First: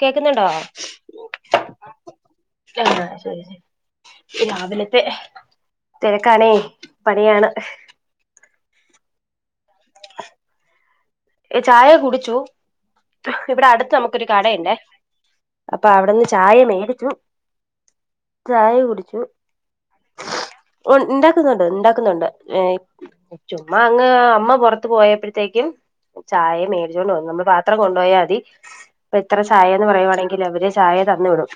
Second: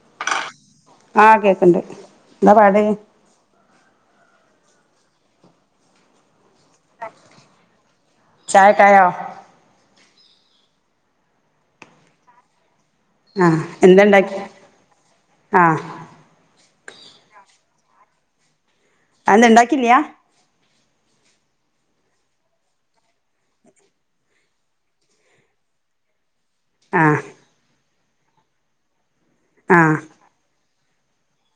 കേക്കുന്നുണ്ടോ ആഹ് കേക്ക്ണ്ട് എന്താ പാട് രാവിലത്തെ തിരക്കാണേ പണിയാണ് ചായക്കെ ആയോ ചായ കുടിച്ചു ആഹ് ഇവിടെ അടുത്ത് നമുക്കൊരു എന്തണ്ടാക്കി കടയുണ്ടേ ആഹ് അപ്പൊ അവിടെന്ന് ചായ മേടിച്ചു ചായ കുടിച്ചു അല്ല ഉണ്ടാക്കില്ല ഉണ്ടാക്കുന്നുണ്ട് ഉണ്ടാക്കുന്നുണ്ട് ചുമ്മ അങ്ങ് അമ്മ പുറത്ത് പോയപ്പോഴത്തേക്കും ചായ മേടിച്ചുകൊണ്ട് ആഹ് വന്നു നമ്മൾ പാത്രം കൊണ്ടുപോയാൽ മതി ഇപ്പ ഇത്ര ചായയെന്ന് ആഹ് പറയുവാണെങ്കിൽ അവര് ചായ തന്നു വിടും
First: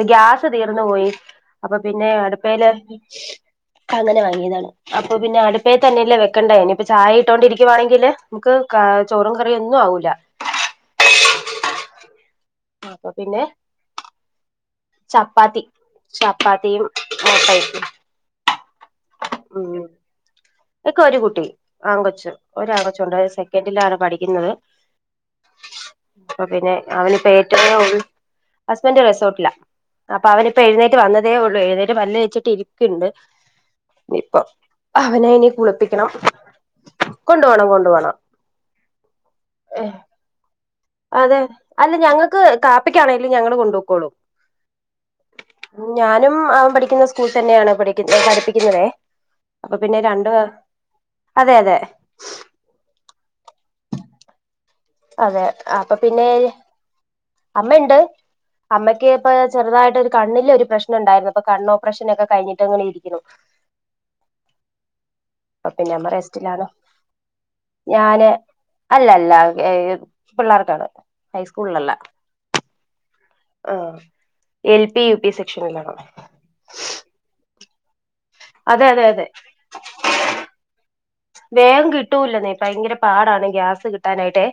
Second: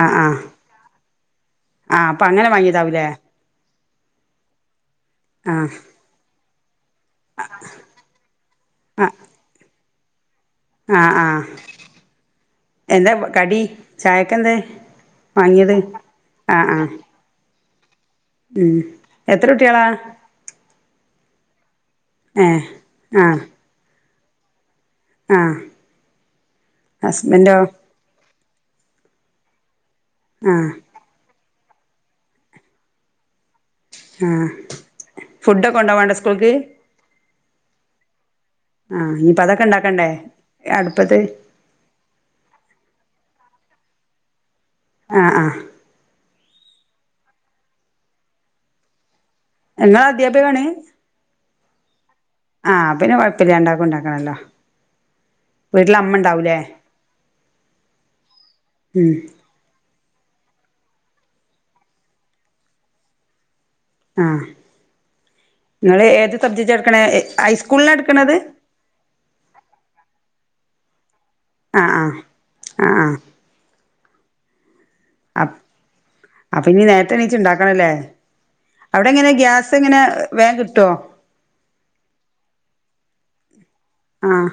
ആഹ് ആഹ് ഗ്യാസ് തീർന്നു പോയി അപ്പൊ പിന്നെ ആഹ് അങ്ങനെ അടുപ്പയില് വാങ്ങിയതാവൂലേ അങ്ങനെ വാങ്ങിയതാണ് അപ്പൊ പിന്നെ ആഹ് അടുപ്പയി തന്നെല്ലേ വെക്കണ്ടായിനി ഇപ്പൊ ചായ ഇട്ടോണ്ടിരിക്കുവാണെങ്കില് നമുക്ക് ആഹ് ചോറും കറിയൊന്നും ആവൂല ആഹ് ആഹ് അപ്പൊ എന്താ പിന്നെ കടി ചായക്കന്തേ ചപ്പാത്തി ചപ്പാത്തിയും മുട്ടയും ഉം എത്ര കുട്ടികളാ എനിക്ക് ഒരു കുട്ടി ആങ്കൊച്ചു ഏഹ് ഒരാങ്കൊച്ചുണ്ട് ആഹ് സെക്കൻഡിലാണ് പഠിക്കുന്നത് ആഹ് അപ്പപിന്നെ അവനിപ്പ ഹസ്ബൻഡോ ഏറ്റതെളളു ഹസ്ബൻഡ് റിസോർട്ടില അപ്പൊ അവനി ഇപ്പ ആഹ് എഴുന്നേറ്റ് വന്നതേ ഉള്ളൂ എഴുന്നേറ്റ് പല്ല് തേച്ചിട്ട് ഇരിക്കുന്നു ആഹ് ഫുഡൊക്കെ കൊണ്ട് വേണ്ടെ സ്കൂൾക്ക് കൊണ്ട് പോണം കൊണ്ട് പോണം ആഹ് ഇനിപ്പ അതൊക്കെ ഉണ്ടാക്കണ്ടേ അതെ അല്ല ഞങ്ങക്ക് കാപ്പിക്കാണേലും ഞങ്ങള് കൊണ്ട്പോക്കോളൂം ആഹ് ആഹ് ഞാനും അവൻ പഠിക്കുന്ന സ്കൂൾ തന്നെയാണ് പഠിപ്പിക്കുന്നുന്നതെ അപ്പൊ പിന്നെ ഇങ്ങള് രണ്ട് അധ്യാപികാണ് അതെ അതെ ആഹ് പിന്നെ കൊഴപ്പില്ലാരണ്ടാക്ക് ഉണ്ടാക്കണല്ലോ അതെ അപ്പൊ വീട്ടില് അമ്മ പിന്നെ ഇണ്ടാവൂലേ അമ്മയുണ്ട് അമ്മക്ക് ഉം ഇപ്പ ചെറുതായിട്ട് ഒരു കണ്ണില് ഒരു പ്രശ്നം ഉണ്ടായിരുന്നു അപ്പൊ കണ്ണ് ഓപ്പറേഷന് ഒക്കെ കഴിഞ്ഞിട്ട് ഇങ്ങനെ ഇരിക്കുന്നു ആഹ് അപ്പൊ പിന്നെ നിങ്ങൾ അമ്മ ഏത് റെസ്റ്റിലാണ് സബ്ജക്ട് എടുക്കണെ ഹൈസ്കൂളില ഞാന് എടുക്കണത് അല്ല അല്ല എൽ പിള്ളേർക്കാണ് ആഹ് ആഹ് ആഹ് ആഹ് ആ L P U P up സെക്ഷനിലാണോ അപ്പൊ ഇനി നേരത്തെ എണീച്ച് ഇണ്ടാക്കണല്ലേ അതെ അതെ അവിടെ അതെ എങ്ങനെ ഗ്യാസ് എങ്ങനെ വേഗം കിട്ടുവോ വേഗം കിട്ടൂലെന്നെ ഭയങ്കര പാടാണ് ഗ്യാസ് കിട്ടാനായിട്ട് ആഹ്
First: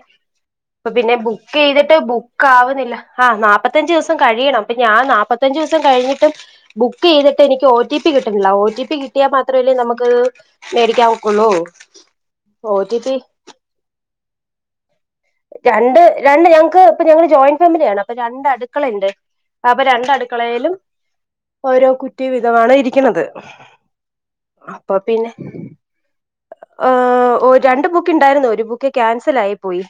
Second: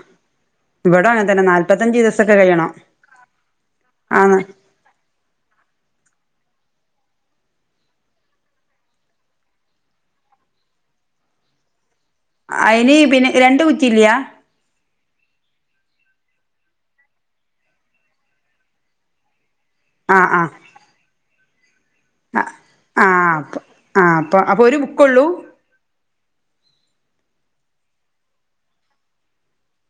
അപ്പ ഇവിടേം പിന്നെ അങ്ങനെ തന്നെ ബുക്ക് ചെയ്തിട്ട് നാല്പത്തഞ്ച് ദിവസൊക്കെ ബുക്ക് കഴിയണം ആവുന്നില്ല ആ നാല്പ്പത്തഞ്ച് ദിവസം ആന്ന് കഴിയണം അപ്പ ഞ്ആനാപ്പത്തഞ്ച് ദിവസം കഴിഞ്ഞിട്ടും ബുക്ക് ചെയ്തിട്ട് എനിക്ക് ഒ ടി പി കിട്ടുന്നില്ല ഒ ടി പി കിട്ടിയാൽ മാത്രമല്ലേ നമുക്ക്ത് മേടിക്കാൻ ഒക്കൊള്ളും അയിന് പിന്നെ രണ്ട് കുറ്റി ഇല്ല്യ രണ്ട് രണ്ട് ഞങ്ങക്ക് ഇപ്പൊ ഞങ്ങള് ജോയിന്റ് ഫാമിലിയാണ് അപ്പൊ രണ്ട് അടുക്കളയുണ്ട് അപ്പൊ രണ്ട് ആഹ് ആഹ് അടുക്കളയിലും ഓരോ കു റ്റി ആഹ് വിധമാണ് ഇരിക്കുന്നത് ആഹ് അപ്പൊ ആഹ് അപ്പൊ ഒരു അപ്പൊ ബുക്കൊള്ളൂ പിന്നെ രണ്ട് ബുക്ക് ഉണ്ടായിരുന്നു ഒരു ബുക്ക് ക്യാൻസൽ ആയി പോയി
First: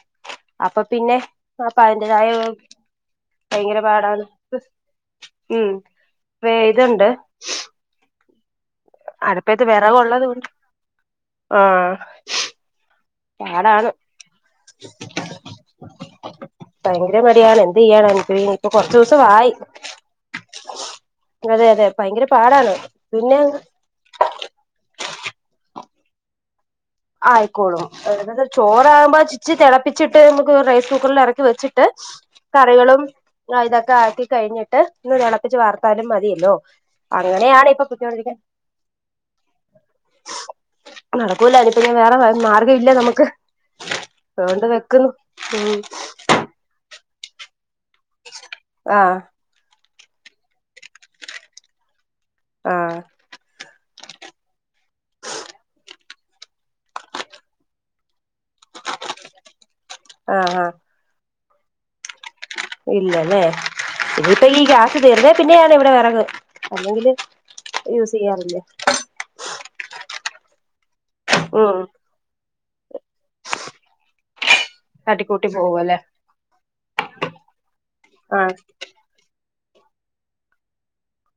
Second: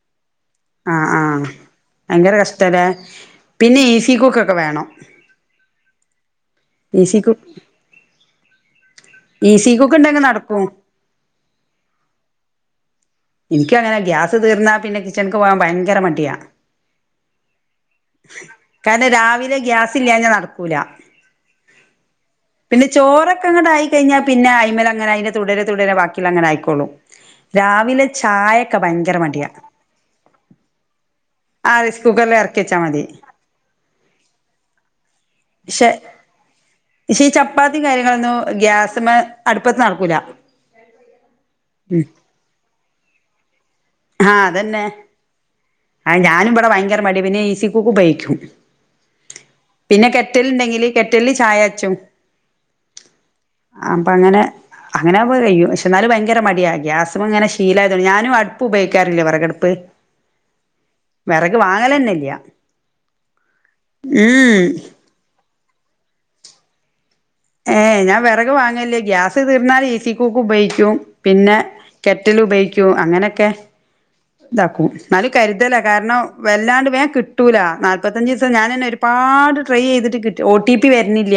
അപ്പൊ ആഹ് പിന്നെ ആഹ് അപ്പൊ അതിന്റതായ ഭയങ്കര കഷ്ടല്ലേ ഭയങ്കര പിന്നെ ഈഫി പാടാണ് കുക്കൊക്കെ വേണം ഉം വേ ഇതുണ്ട് ഈസി കു അടുപ്പത്ത് ഈസി കുക്ക് വിറക്ക് ഉണ്ടെങ്കിൽ ഉള്ളത് കൊണ്ട് നടക്കും ആഹ എനിക്ക് അങ്ങനെ ഗ്യാസ് തീർന്നാ പിന്നെ കിച്ചൺക്ക് പോകാൻ ഭയങ്കര മടിയാ ഭയങ്കര മടിയാണ് എന്ത് ചെയ്യാനാ എനിക്ക് ഇനിയിപ്പൊ കൊറച്ച് കാരണം ദിവസം ആയി രാവിലെ ഗ്യാസ് ഇല്ലാഞ്ഞാ നടക്കൂല അതെ അതെ ഭയങ്കര പാടാണ് പിന്നെങ് കഴിഞ്ഞാ പിന്നെ അയ്മൽ അങ്ങെനെ അയിന്റെ തുടരെ തുടരെ ബാക്കി ഉള്ളത് അങ്ങെനെ ആയിക്കോളും ആയിക്കോളും രാവിലെ [unintelligible] ചായൊക്കെ ഭയങ്കര ചോറാകുമ്പോ മടിയാ ച്ച് തിളപ്പിച്ചിട്ട് നമുക്ക് റൈസ് കുക്കറൽ ഇറക്കി വെച്ചിട്ട് സുഗല്ലറിം കറികളും അ ഇതൊക്കെ ആക്കി കഴിഞ്ഞിട്ട് ഒന്ന് തിളപ്പിച്ച് വാർത്താലും മതിയല്ലോ പക്ഷേ ഈ അങ്ങനെയാണ് ചപ്പാത്തിയും ഇപ്പൊ കാര്യങ്ങളൊന്നും പൊയ്ക്കൊണ്ടിരിക്കാൻ ഗ്യാസമ്മെ അടുപ്പത്ത് നടക്കൂല നടക്കൂല ഇനി പിന്നെ ഉം വേറെ മാർഗം ഇല്ല നമുക്ക് ആഹ അതുകൊണ്ട് അതന്നെ വെക്കുന്നു ഉം ആ ഞാനും ഇവിടെ ഭയങ്കര മടിയാ പിന്നെ ഈസി കുക്ക് ഉപയോഗിക്കും ആഹ് പിന്നെ ക്കെറ്റൽ ഇണ്ടെങ്കില് കെറ്റലില് ചായ കാച്ചും ആഹ് അപ്പ അങ്ങനെ അങ്ങനെ ആവുമ്പോ കഴിയും ക്ഷേ എന്നാലും ഭയങ്കര മടിയാ ഗ്യാസ്മ്മെ ഇങ്ങനെ ശീല ആയതോണ്ട് ഞാനും അടു പ്പ് ഉപയോഗിക്കാറില്ല വിറക്കഅടുപ്പ് ആഹ ആഹ വെറക് വാങ്ങലെന്നെയില്ല ഇല്ലല്ലേ ഇനിയിപ്പ ഈ ഗ്യാസ്സ് തീരുന്നേ പിന്നെ ഞാന് ഇവിടെ വിറക്ക് അല്ലെങ്കില് ഏ യൂസ് ഞാൻ വെറക് ചെയ്യാറില്ല വാങ്ങൽ ഇല്ല ഗ്യാസ് തീർന്നാൽ ഈസി കുക്കും ഉപയോഗിക്കും പിന്നെ ഉം കെറ്റൽ ഉപയോഗിക്കും അങ്ങനെയൊക്കെ ഇതാക്കും ന്നാലും തട്ടിക്കൂട്ടി കരുതല്ല പോവല്ലേ കാരണം വല്ലാണ്ട് വേൻ കിട്ടൂല നാൽപതഞ്ച് ദിവസം ആഹ് ഞാനന്നെരു പാട് ട്രൈ ചെയ്തിട്ട് ഒ ടി പി വരുന്നില്ല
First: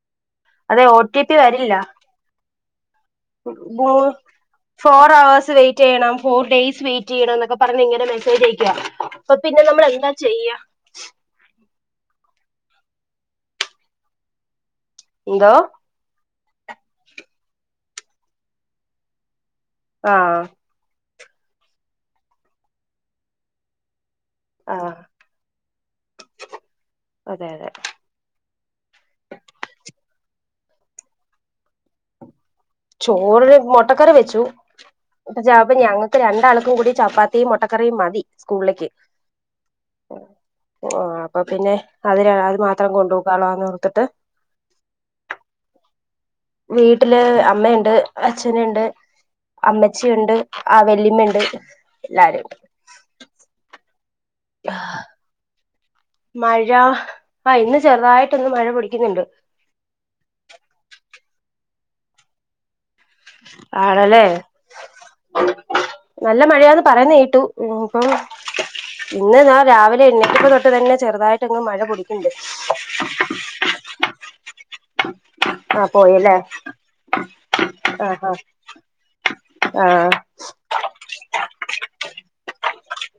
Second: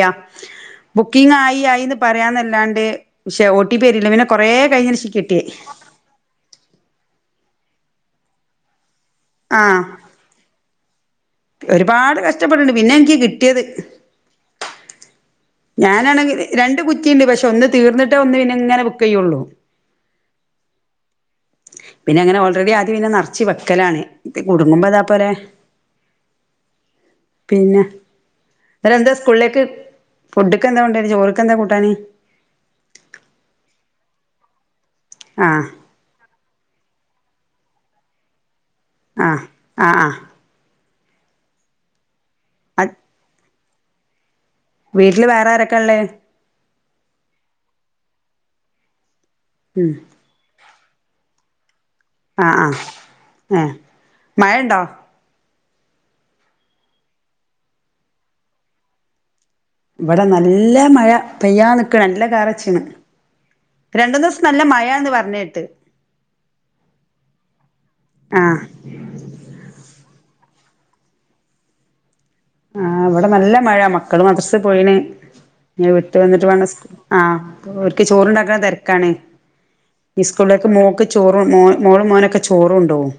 അതെ ഒ ടി ബുക്കിംഗ് പി ആയി വരില്ല ആയിന്ന് പറയാന്നല്ലാണ്ട് പക്ഷേ ഒ ടി പി വരുന്നില്ല പിന്നെ കൊറേ കഴിഞ്ഞെന്റെ ശേഷാ കിട്ടിയേ റ്റെയ്യണം ഫോർ ഡെയ്സ് വെയ്റ്റെയ്യണം ന്നൊക്കെ പറഞ്ഞ് ഇങ്ങനെ മെസേജയക്കുവ. അപ്പൊപ്പിന്നെ ആഹ് നമ്മളെന്താ ചെയ്യ. ഒരുപാട് കഷ്ടപ്പെട്ട്ണ് പിന്നെൻക്ക് കിട്ട്യേത്. എന്തോ ഞാനാണെങ്കില് രണ്ട് കുറ്റിണ്ട്, പക്ഷെ ഒന്ന് തീർന്നിട്ടേ ഒന്ന് പിന്നെങ്ങനെ ബുക്കെയ്യൊള്ളു. ആഹ് പിന്നെ അങ്ങനെ ഓൾറെഡീ ആദ്യം പിന്നെ നർച്ച് വെക്കലാണ്. കുട്ങ്ങുമ്പൊ ആഹ് താ പോലെ അതെ അതെ പിന്നെ ഇവരെന്താ സ്കൂളിലേക്ക് ഫുഡ്ഡ്ക്കെന്താ കൊണ്ടേയത്, ചോറ്ക്കെന്താ കൂട്ടാന്? ചോറ് മൊട്ടക്കറി വെച്ചു. ഇപ്പ ആഹ് ചാപ ഞങ്ങ ഇപ്പ രണ്ടാൾക്കും കൂടി ചപ്പാത്തിയും മൊട്ടക്കറിയും മതി സ്കൂൾലേക്ക്. ആഹ് ആഹ് ആഹ് ഓഹ് അപ്പപ്പിന്നെ അതി രാ അത് മാത്രം കൊണ്ടു പൊക്കോളാന്നോർത്ത്ട്ട് വീട്ടില് വേറാരെക്കേള്ളത്? വീട്ടില് അമ്മ ഇണ്ട് അച്ഛന്ണ്ട് ഉം അമ്മച്ചിയുണ്ട് ആഹ് വെല്ലിമ്മ ഇണ്ട്. ആഹ് ആഹ് ഏഹ്, മഴണ്ടോ? മഴാ ആഹ് ഇന്ന് ചെറുതായിട്ടൊന്ന് മഴ പൊടിക്ക്ന്ന് ണ്ട്. ഇവടെ നല്ല മഴ പെയ്യാൻ നിക്ക്ണ്, നല്ല കാറെച്ച്ണ്. രണ്ടു ആണല്ലേ ദീസം നല്ല മഴാന്ന് പർഞ്ഞേട്ട് നല്ല മഴയാന്ന് പറയുന്നെ കേട്ടു, ഇനിയിപ്പം ആഹ് ഇന്ന് ഞാൻ രാവിലെ എഴുന്നേറ്റപ്പൊ തൊട്ട് തന്നെ ചെറുതായിട്ടങ്ങ് മഴ പൊടിക്ക്ണ്ട്. ആഹ് ഇവടെ നല്ല മഴ, മക്കള് മദ്രസ്സ് പോയിണ് ആ ഇഞ്ഞ് വിട്ട് പോയില്ലേ വെന്ന്ട്ട് വേണം ആഹ്, ഓൽക്ക് ആ ആ ചോറ്ണ്ടാക്കണ തെര്ക്കാണ്. ആ സ് കൂളിലേക്ക് മോക്ക് ചോറും മോ മോളും മോനൊക്കെ ചോറ് കൊണ്ടോവും.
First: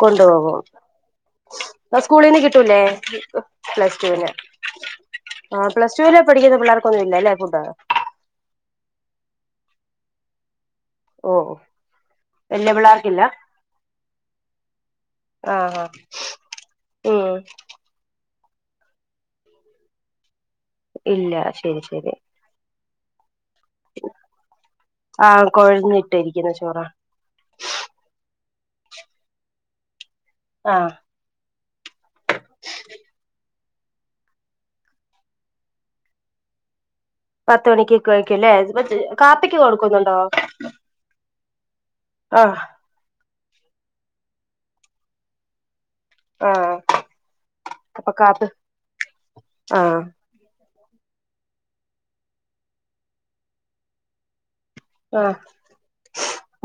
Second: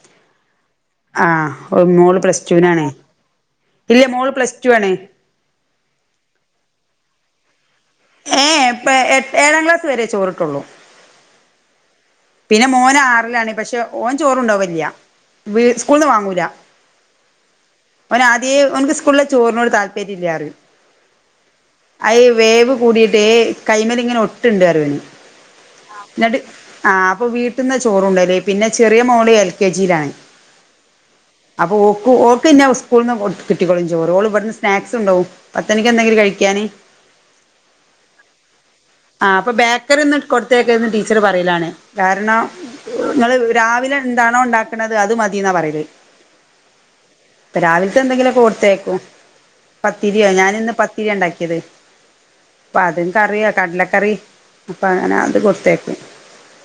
കൊണ്ടുപോവോ, ആഹ് പ്പ മോള് സ്കൂളീന്ന് പ്ലസ് കിട്ടൂല്ലേ? ടുവിനാണ് ഇല്ല പ്ലസ്ടൂന്. മോള് പ്ലസ് ടു ആണ് ആഹ് പ്ലസടൂല് പഠിക്ക്ന്ന പിള്ളാർക്കൊന്നും ഇല്ലല്ലേ ഫുഡ്ഡ്? ഏ ഏ ഇപ്പെ എട് ഏഴാം ക്ലാസ് വരെ ചോറ്ട്ടൊള്ളൂ. ഓഹ് പിന്നെ മോനാറിലാണ് പക്ഷെ, ഓൻ ചോറൊണ്ടോവലില്ല്യ. ആ വീ ആ സ്കൂൾന്ന് വാങ്ങൂല. ഉം ഓനാദ്യേ ഓൻക്ക് സ്കൂൾലെ ചോറിനോട് താല്പര്യല്ലാ പറയും. ഇല്ലാ ശരി ശരി. അയ് വേവ് കൂടീട്ടേ കൈമല്ങ്ങനെ ഒട്ട്ണ്ട് പറയും ഓന്. ആഹ് കൊഴഞ്ഞിട്ടിരിക്കുന്ന ചോറാ. ആഹ് അപ്പൊ വീട്ട്ന്ന ചോറുണ്ണല്, പിന്നെ ചെറിയ മോള് എൽ കെ ജീലാണ്. ആഹ് അപ്പൊ ഓക്കു ഓക്ക്ന്നെ സ്കൂൾന്ന് കിട്ടിക്കോളും ചോറ്, ഓള് വട്ന്ന് സ്നാക്സൊ ണ്ടോവും. പത്തണിക്കെന്തെങ്കിലും കഴിക്കാന് പത്ത് മണിക്ക് കഴിക്കുല്ലേ ആഹ് അപ്പൊ ബേക്കറ്യൊന്ന് കൊട്ത്തേക്കര്ത് ന്ന് ടീച്ചറ് പറയലാണ് കാരണം ആഹ് ഇങ്ങള് രാവിലെ എന്താണോ ഇണ്ടാക്ക്ണത് അത് മതീന്നാ പറയല്. ആഹ് പ്പ രാവിൽത്തെ അപ്പൊ എന്തെങ്കിലൊക്കെ കാപ്പി കൊടുത്തേക്കും. ആഹ് പത്തിര്യോ ഞാനിന്ന് പത് ത്തിര്യാ ഇണ്ടാക്ക്യേത്. പ്പതും കറിയോ കടലക്കറി അപ്പ അങ്ങനെ ആഹ് അത് കൊടുത്തയ്ക്കും.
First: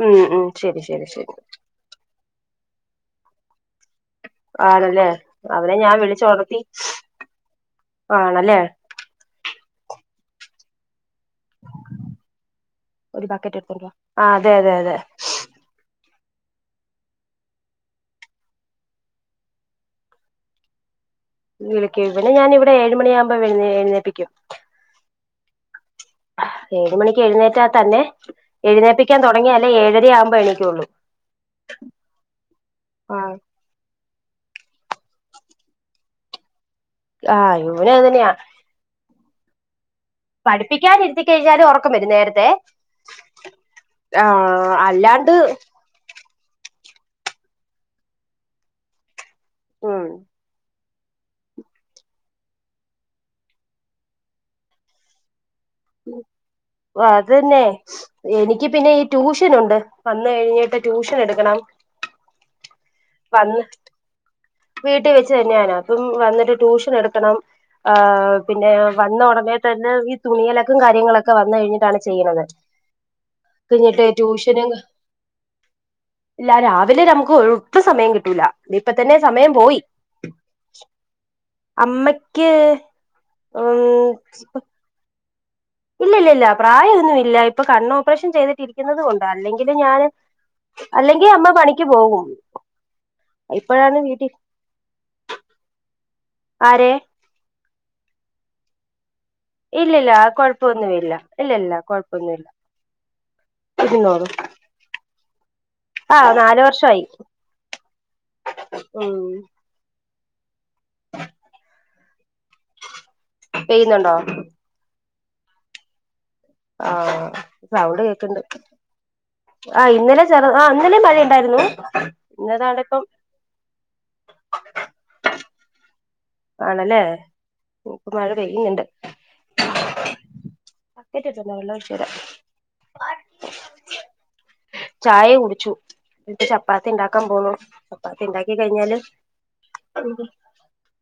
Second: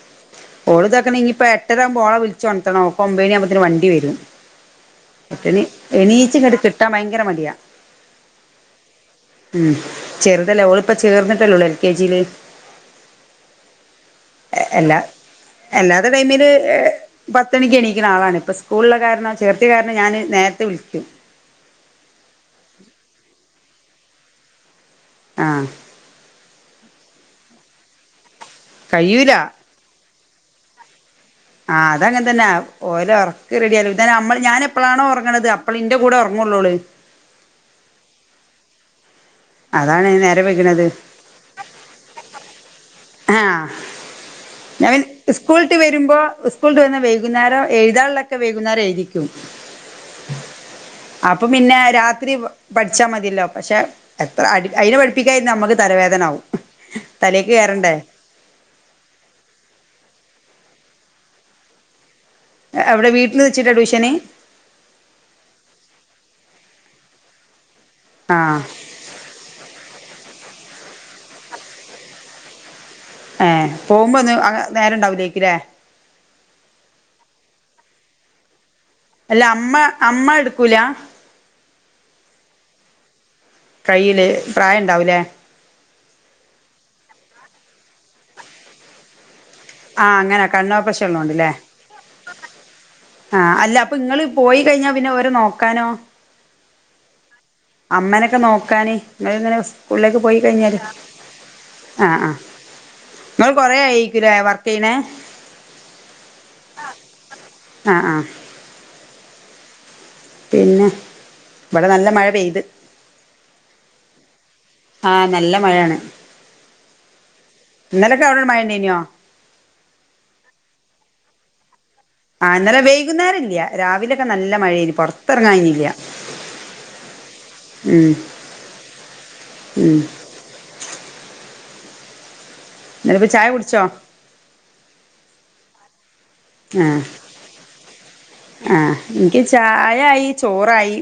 ഉം ഉം ശരി ശരി ഓള്താക്ക്ണ് ശരി ഇനിപ്പേ ട്ടരാവുമ്പൊ ഓളെ വിൾച്ചൊൺത്തണം, ഓക്ക് ഒമ്പണ്യാവുമ്പോത്തിന് വണ്ടി വെരും. ആണല്ലേ പട്ട്ണി അവനെ ഞാൻ എണീച്ച് ങ്ങട്ട് വിളിച്ചുണർത്തി കിട്ടാൻ ഭയങ്കര മടിയാ. ആണല്ലേ ഉം ചെറുതല്ലേ ഓള് ഇപ്പം ചേർന്ന്ട്ടല്ലോള്ളൂ. ഒരു ബക്കറ്റ് എടുത്ത് [unintelligible] ആഹ് അതെ അതെ അതെ എല്ലാ അല്ലാത്ത ടൈമില് എഹ് പത്തണിക്ക് എണീക്ണ ആളാണ്. ഇപ്പ സ്കൂൾള്ള കാരണം ചേർത്തിയ കാരണം ഞാന് നേരത്തെ വിളിക്കും. വിളിക്കും ഇവനെ ഞാന് ഇവിടെ ഏഴുമണിയാകുമ്പോ വെഴുന്നേഎഴുന്നേപ്പിക്കും. ആഹ്. ഏഴ് മണിക്ക് എഴുന്നേറ്റാ തന്നെ എഴുന്നേപ്പിക്കാൻ കഴിയൂല തുടങ്ങിയാല്ലേ ഏഴര ആവുമ്പോ എണീക്കൊള്ളൂ. ആഹ് അതങ്ങൻ തന്നെ ഓലൊർ ക്ക് റെഡിയാല്ലോ ദ ഞമ്മൾ ഞാന് എപ്പളാണോ ഒറങ്ങ്ണത് അപ്പള്, ഇന്റെ കൂടെ ഒർങ്ങൊള്ളു ഓള്. ആഹ് ഇവനു അതെന്നെയാ. അതാണേ നേ പഠിപ്പിക്കാൻ ഇരുത്തി കഴിഞ്ഞാല് ഒറക്കം വരും നേരത്തെ. ആ ആഹ് അല്ലാണ്ട് ട്ട് വരുമ്പോ സ്കൂൾട്ട് വന്നാ വൈകുന്നേരം എഴുതാള്ള ഒക്കെ വൈകുന്നേരം എഴ്തിക്കും. ഉം. [inaudible] അപ്പം പിന്നെ രാത്രി പഠിച്ചാ മതിയല്ലോ പക്ഷെ എത്ര അടി അയിനെ പഠിപ്പിക്കാ ഇര്ന്നാ നമ്മക്ക് തലവേദന ആവും. തലേക്ക് അതന്നെ കേറണ്ടേ. എനിക്ക് പിന്നെ ഈ ട്യൂഷനുണ്ട്. വന്ന് കഴിഞ്ഞിട്ട് ട്യൂഷൻ എടുക്കണം. അഹ് അവിടെ വീട്ടിൽ വെച്ചിട്ടാ ട്യൂഷന്? വീട്ടി വെച്ച് തന്നെയാന് അപ്പം വന്നിട്ട് ട്യൂഷൻ എടുക്കണം. ഏഹ് ആഹ് പിന്നെ വന്ന ഉടനെ തന്നെ ഈ തുണിയലക്കും കാര്യങ്ങളൊക്കെ വന്ന് കഴിഞ്ഞിട്ടാണ് ചെയ്യ്ണത്. ഏഹ്. പോവുമ്പൊന്നും അങ നേരം ഉണ്ടാവൂല്ലേക്കുല്ലേ. ഇല്ല രാവിലെ ര നമുക്ക് ഒട്ടും സമയം കിട്ടൂല. ദേ ഇപ്പ തന്നെ അല്ല സമയം അമ്മ പോയി അമ്മ എടുക്കൂലാ? അമ്മക്ക്യ് കയ്യില് പ്രായം ണ്ടാവൂലേ. ഇല്ല ഇല്ലല്ല പ്രായ ഒന്നുവില്ല. ഇപ്പൊ കണ്ണ് ഓപ്പറേഷൻ ചെയ്തിട്ട് ഇരി ക്കുന്നത് കൊണ്ടാ അല്ലെങ്കിൽ ഞാന് ആഹ് അങ്ങനെ കണ്ണോപ്പറേഷൻ അല്ലെങ്കി അമ്മ ഉള്ളോണ്ട്ല്ലേ പണിക്ക് പോകും. ആഹ് അല്ല അപ്പൊ ഇപ്പോഴാണ് ഇങ്ങള് വീട്ടിൽ പോയി കഴിഞ്ഞാ പിന്നെ ഓരെ നോക്കാനോ. ആരെ? അമ്മനൊക്ക നോക്കാന്. ഇങ്ങള്ങ്ങനെ ഇല്ലില്ല സ്കൂളിലേക്ക് പോയി കഴിഞ്ഞാൽ കൊഴപ്പൊന്നുമില്ല ഇല്ലില്ല ആഹ് ആഹ് കൊഴപ്പൊന്നുമില്ല ഇങ്ങൾ കൊറേ ആയിക്കുലേ വർക്കെയ്യ്ണെ. ആഹ് നാലു വർഷവായി ആഹ് ആഹ് ഉം പിന്നെ ഇവടെ നല്ല മഴ പെയ്ത്. പെയ്യുന്നുണ്ടോ ആഹ് നല്ല മഴാണ്. ആഹ് സൗണ്ട് കേക്ണ്ട്. അവിടെ മഴ ഉണ്ടേനോ ആഹ് ഇന്നലെ ചെറു ആഹ് ഇന്നലെ മഴയുണ്ടായിരുന്നു. ആഹ് ഇന്നലെ വൈകുന്നേരല്ല്യ. രാവിലൊക്കെ നല്ല മഴേനി പ പൊർത്തെർങ്ങാൻ കഴിഞ്ഞീല്ല്യ. ആണല്ലേ ഇന് ഉം പ്പം മഴ പെയ്യുന്ന്ണ്ട്. ഉം [unintelligible] വെള്ളൊഴിച്ചെരാ. ഇന്നലെ പ്പം ചായ കുടിച്ചോ? ചായ കുടിച്ചു എന്നിട്ട് ചപ്പാത്തി ഉണ്ടാക്കാൻ പോണു. ആഹ് എനിക്ക് ചായയായി. ചി ചോറായി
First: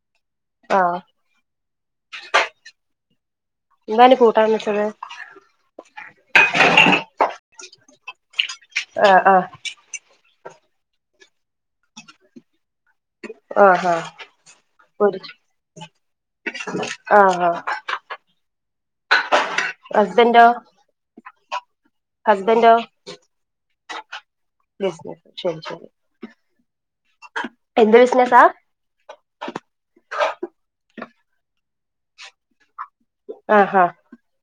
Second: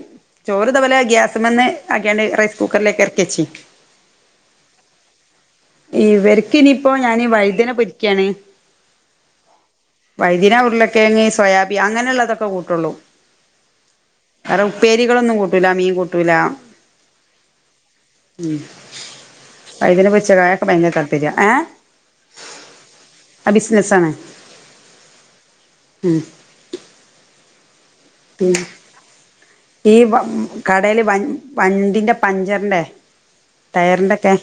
ചോറ്ത ആ പോലെ ഗ്യാസമലെന്നു റൈസ് കുക്കറിലേക്ക് ഇറക്കിവച്ച് എന്താണ് കൂട്ടാൻ വെച്ചത്? ഇവർക്കിനനിയിപ്പോ ഞാനി വൈദ്യനെ പൊരിക്കുകയാണ് ആഹ് ആഹ് വൈദിന ഉരുളക്കേങ്ങ സോയാബി അങ്ങനെയുള്ളള്ളതൊക്കെ കൂട്ടുള്ളൂ ആ ആ വേറെ പൊരി ഉപ്പേരികളൊന്നും കൂട്ടൂല മീൻ കൂട്ടൂല ആ ആ ഉം വൈദ്യനെ പൊരിച്ചതാ ഹസ്ബൻഡോ എ ഭയങ്കര താല്പര്യ ഏഹ് ഹസ്ബൻഡോ ബിസിനസ് ആണ് ശരി ശരി എന്ത്? ബിസിനസാ ഉം ഈ വ കടല് വ വണ്ടിന്റെ പഞ്ചറിന്റെ. ആഹ്ഹ ടയറിന്റെക്കെ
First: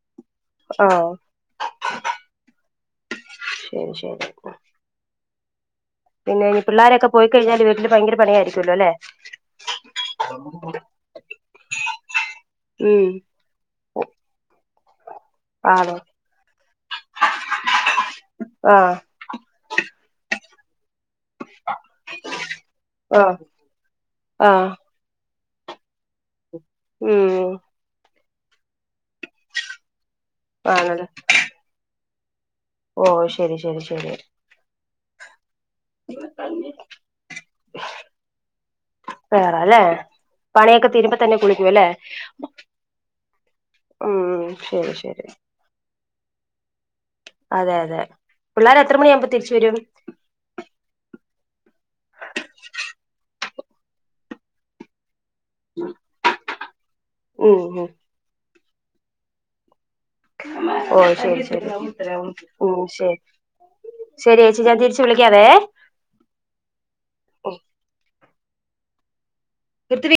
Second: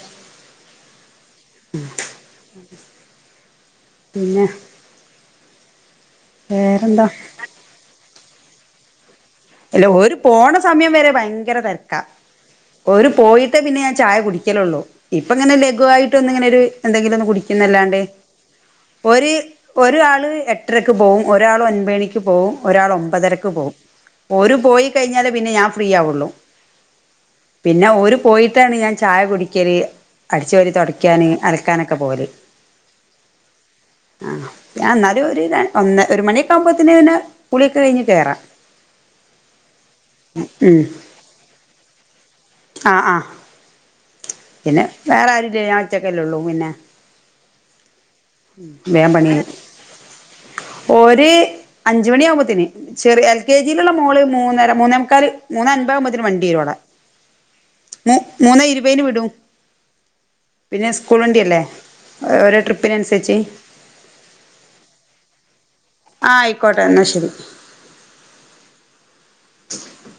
ആഹ് ശരി ശരി പിന്നെ പിന്നെ വേറെന്താ പിള്ളോരൊക്കെ പോയിക്കഴിഞ്ഞാല് വീട്ടില് ഭയങ്കരപണിയയിരിക്കുല്ലോ അല്ലേ? അല്ല ഒരു പോണ സമയം വരെ ഭയങ്കര തിരക്ക ഒരു ഉം പോയി ട്ട് പിന്നെ ഞൻ ചായ കുടിക്കലുള്ളൂ ഇപ്പ ഇങ്ങനെ ആണോ ലഘുവയിട്ട് ഒന്ന് ഇങ്ങനെരു എന്തെങ്കിലും ഒന്ന് കുടിക്കുന്നല്ലാണ്ട ആഹ് ഒരു ഒരാള് എട്ടരക്ക് പോവും ഒരാൾ ഒൻപണിക്ക് പോവും ഒരാൾ ആഹ് ഒമ്പതരക്ക് പോവും. ഒരു ആഹ് പോയി കഴിഞ്ഞാലേ പിന്നെ ഞാൻ ഫ്രീ ആവുള്ളു ഉം പിന്നെ ഒരു പോയിട്ടാണ് ഞാന് ചായ കുടിക്കല് അടിച്ച് വാരി ആണല്ലേ തുടയ്ക്കാന് അലക്കാനൊക്കെ പോവല്. ഓ ശരി ശരി ശരി ആ ഞാൻ എന്നാലും ഒരു ഒ ഒരു മണിയൊക്കെ ആകുമ്പോത്തന്നെ ഇന്നെ കുളിയൊക്കെ കഴിഞ്ഞ് കേറാം. കേറാല്ലേ ഉം പണിയൊക്കെ തീരുമ്പ തന്നെ കുളിക്കും അല്ലെ ആഹ് ആഹ പിന്നെ ശരി ശരി വേറെ ആരൂല്ലേ ഞാൻ ഒറ്റക്കല്ലേള്ളൂ പിന്നെ അതെ അതെ പിള്ളേരെ എത്ര മണി വേഗം ആകുമ്പോൾ പണി കഴിയും തിരിച്ച് വരും? ഓര് അഞ്ച് മണിയ ആവുമ്പോത്തന് ചെറിയ എൽ കെ ഇയിലുള്ള മോള് മൂന്നര മൂന്നേമുക്കാല് മൂന്ന അൻപാകുമ്പത്തേന് വണ്ടി വരുടെ ഉം ഉം മ മൂന്നേ ഇരുപതിന് വിടൂ പിന്നെ ഓ സ്കൂള ശരി വണ്ടില്ലേ ശരി ഓരേ ഉം ശരി ട്രിപ്പിനനുസരിച്ച്. ശരി ശരിയാ ഞാൻ തിരിച്ചു വിളിക്കാ വെ. ആഹ ആയിക്കോട്ടെ എന്നാ ശരി ഇത്തിരി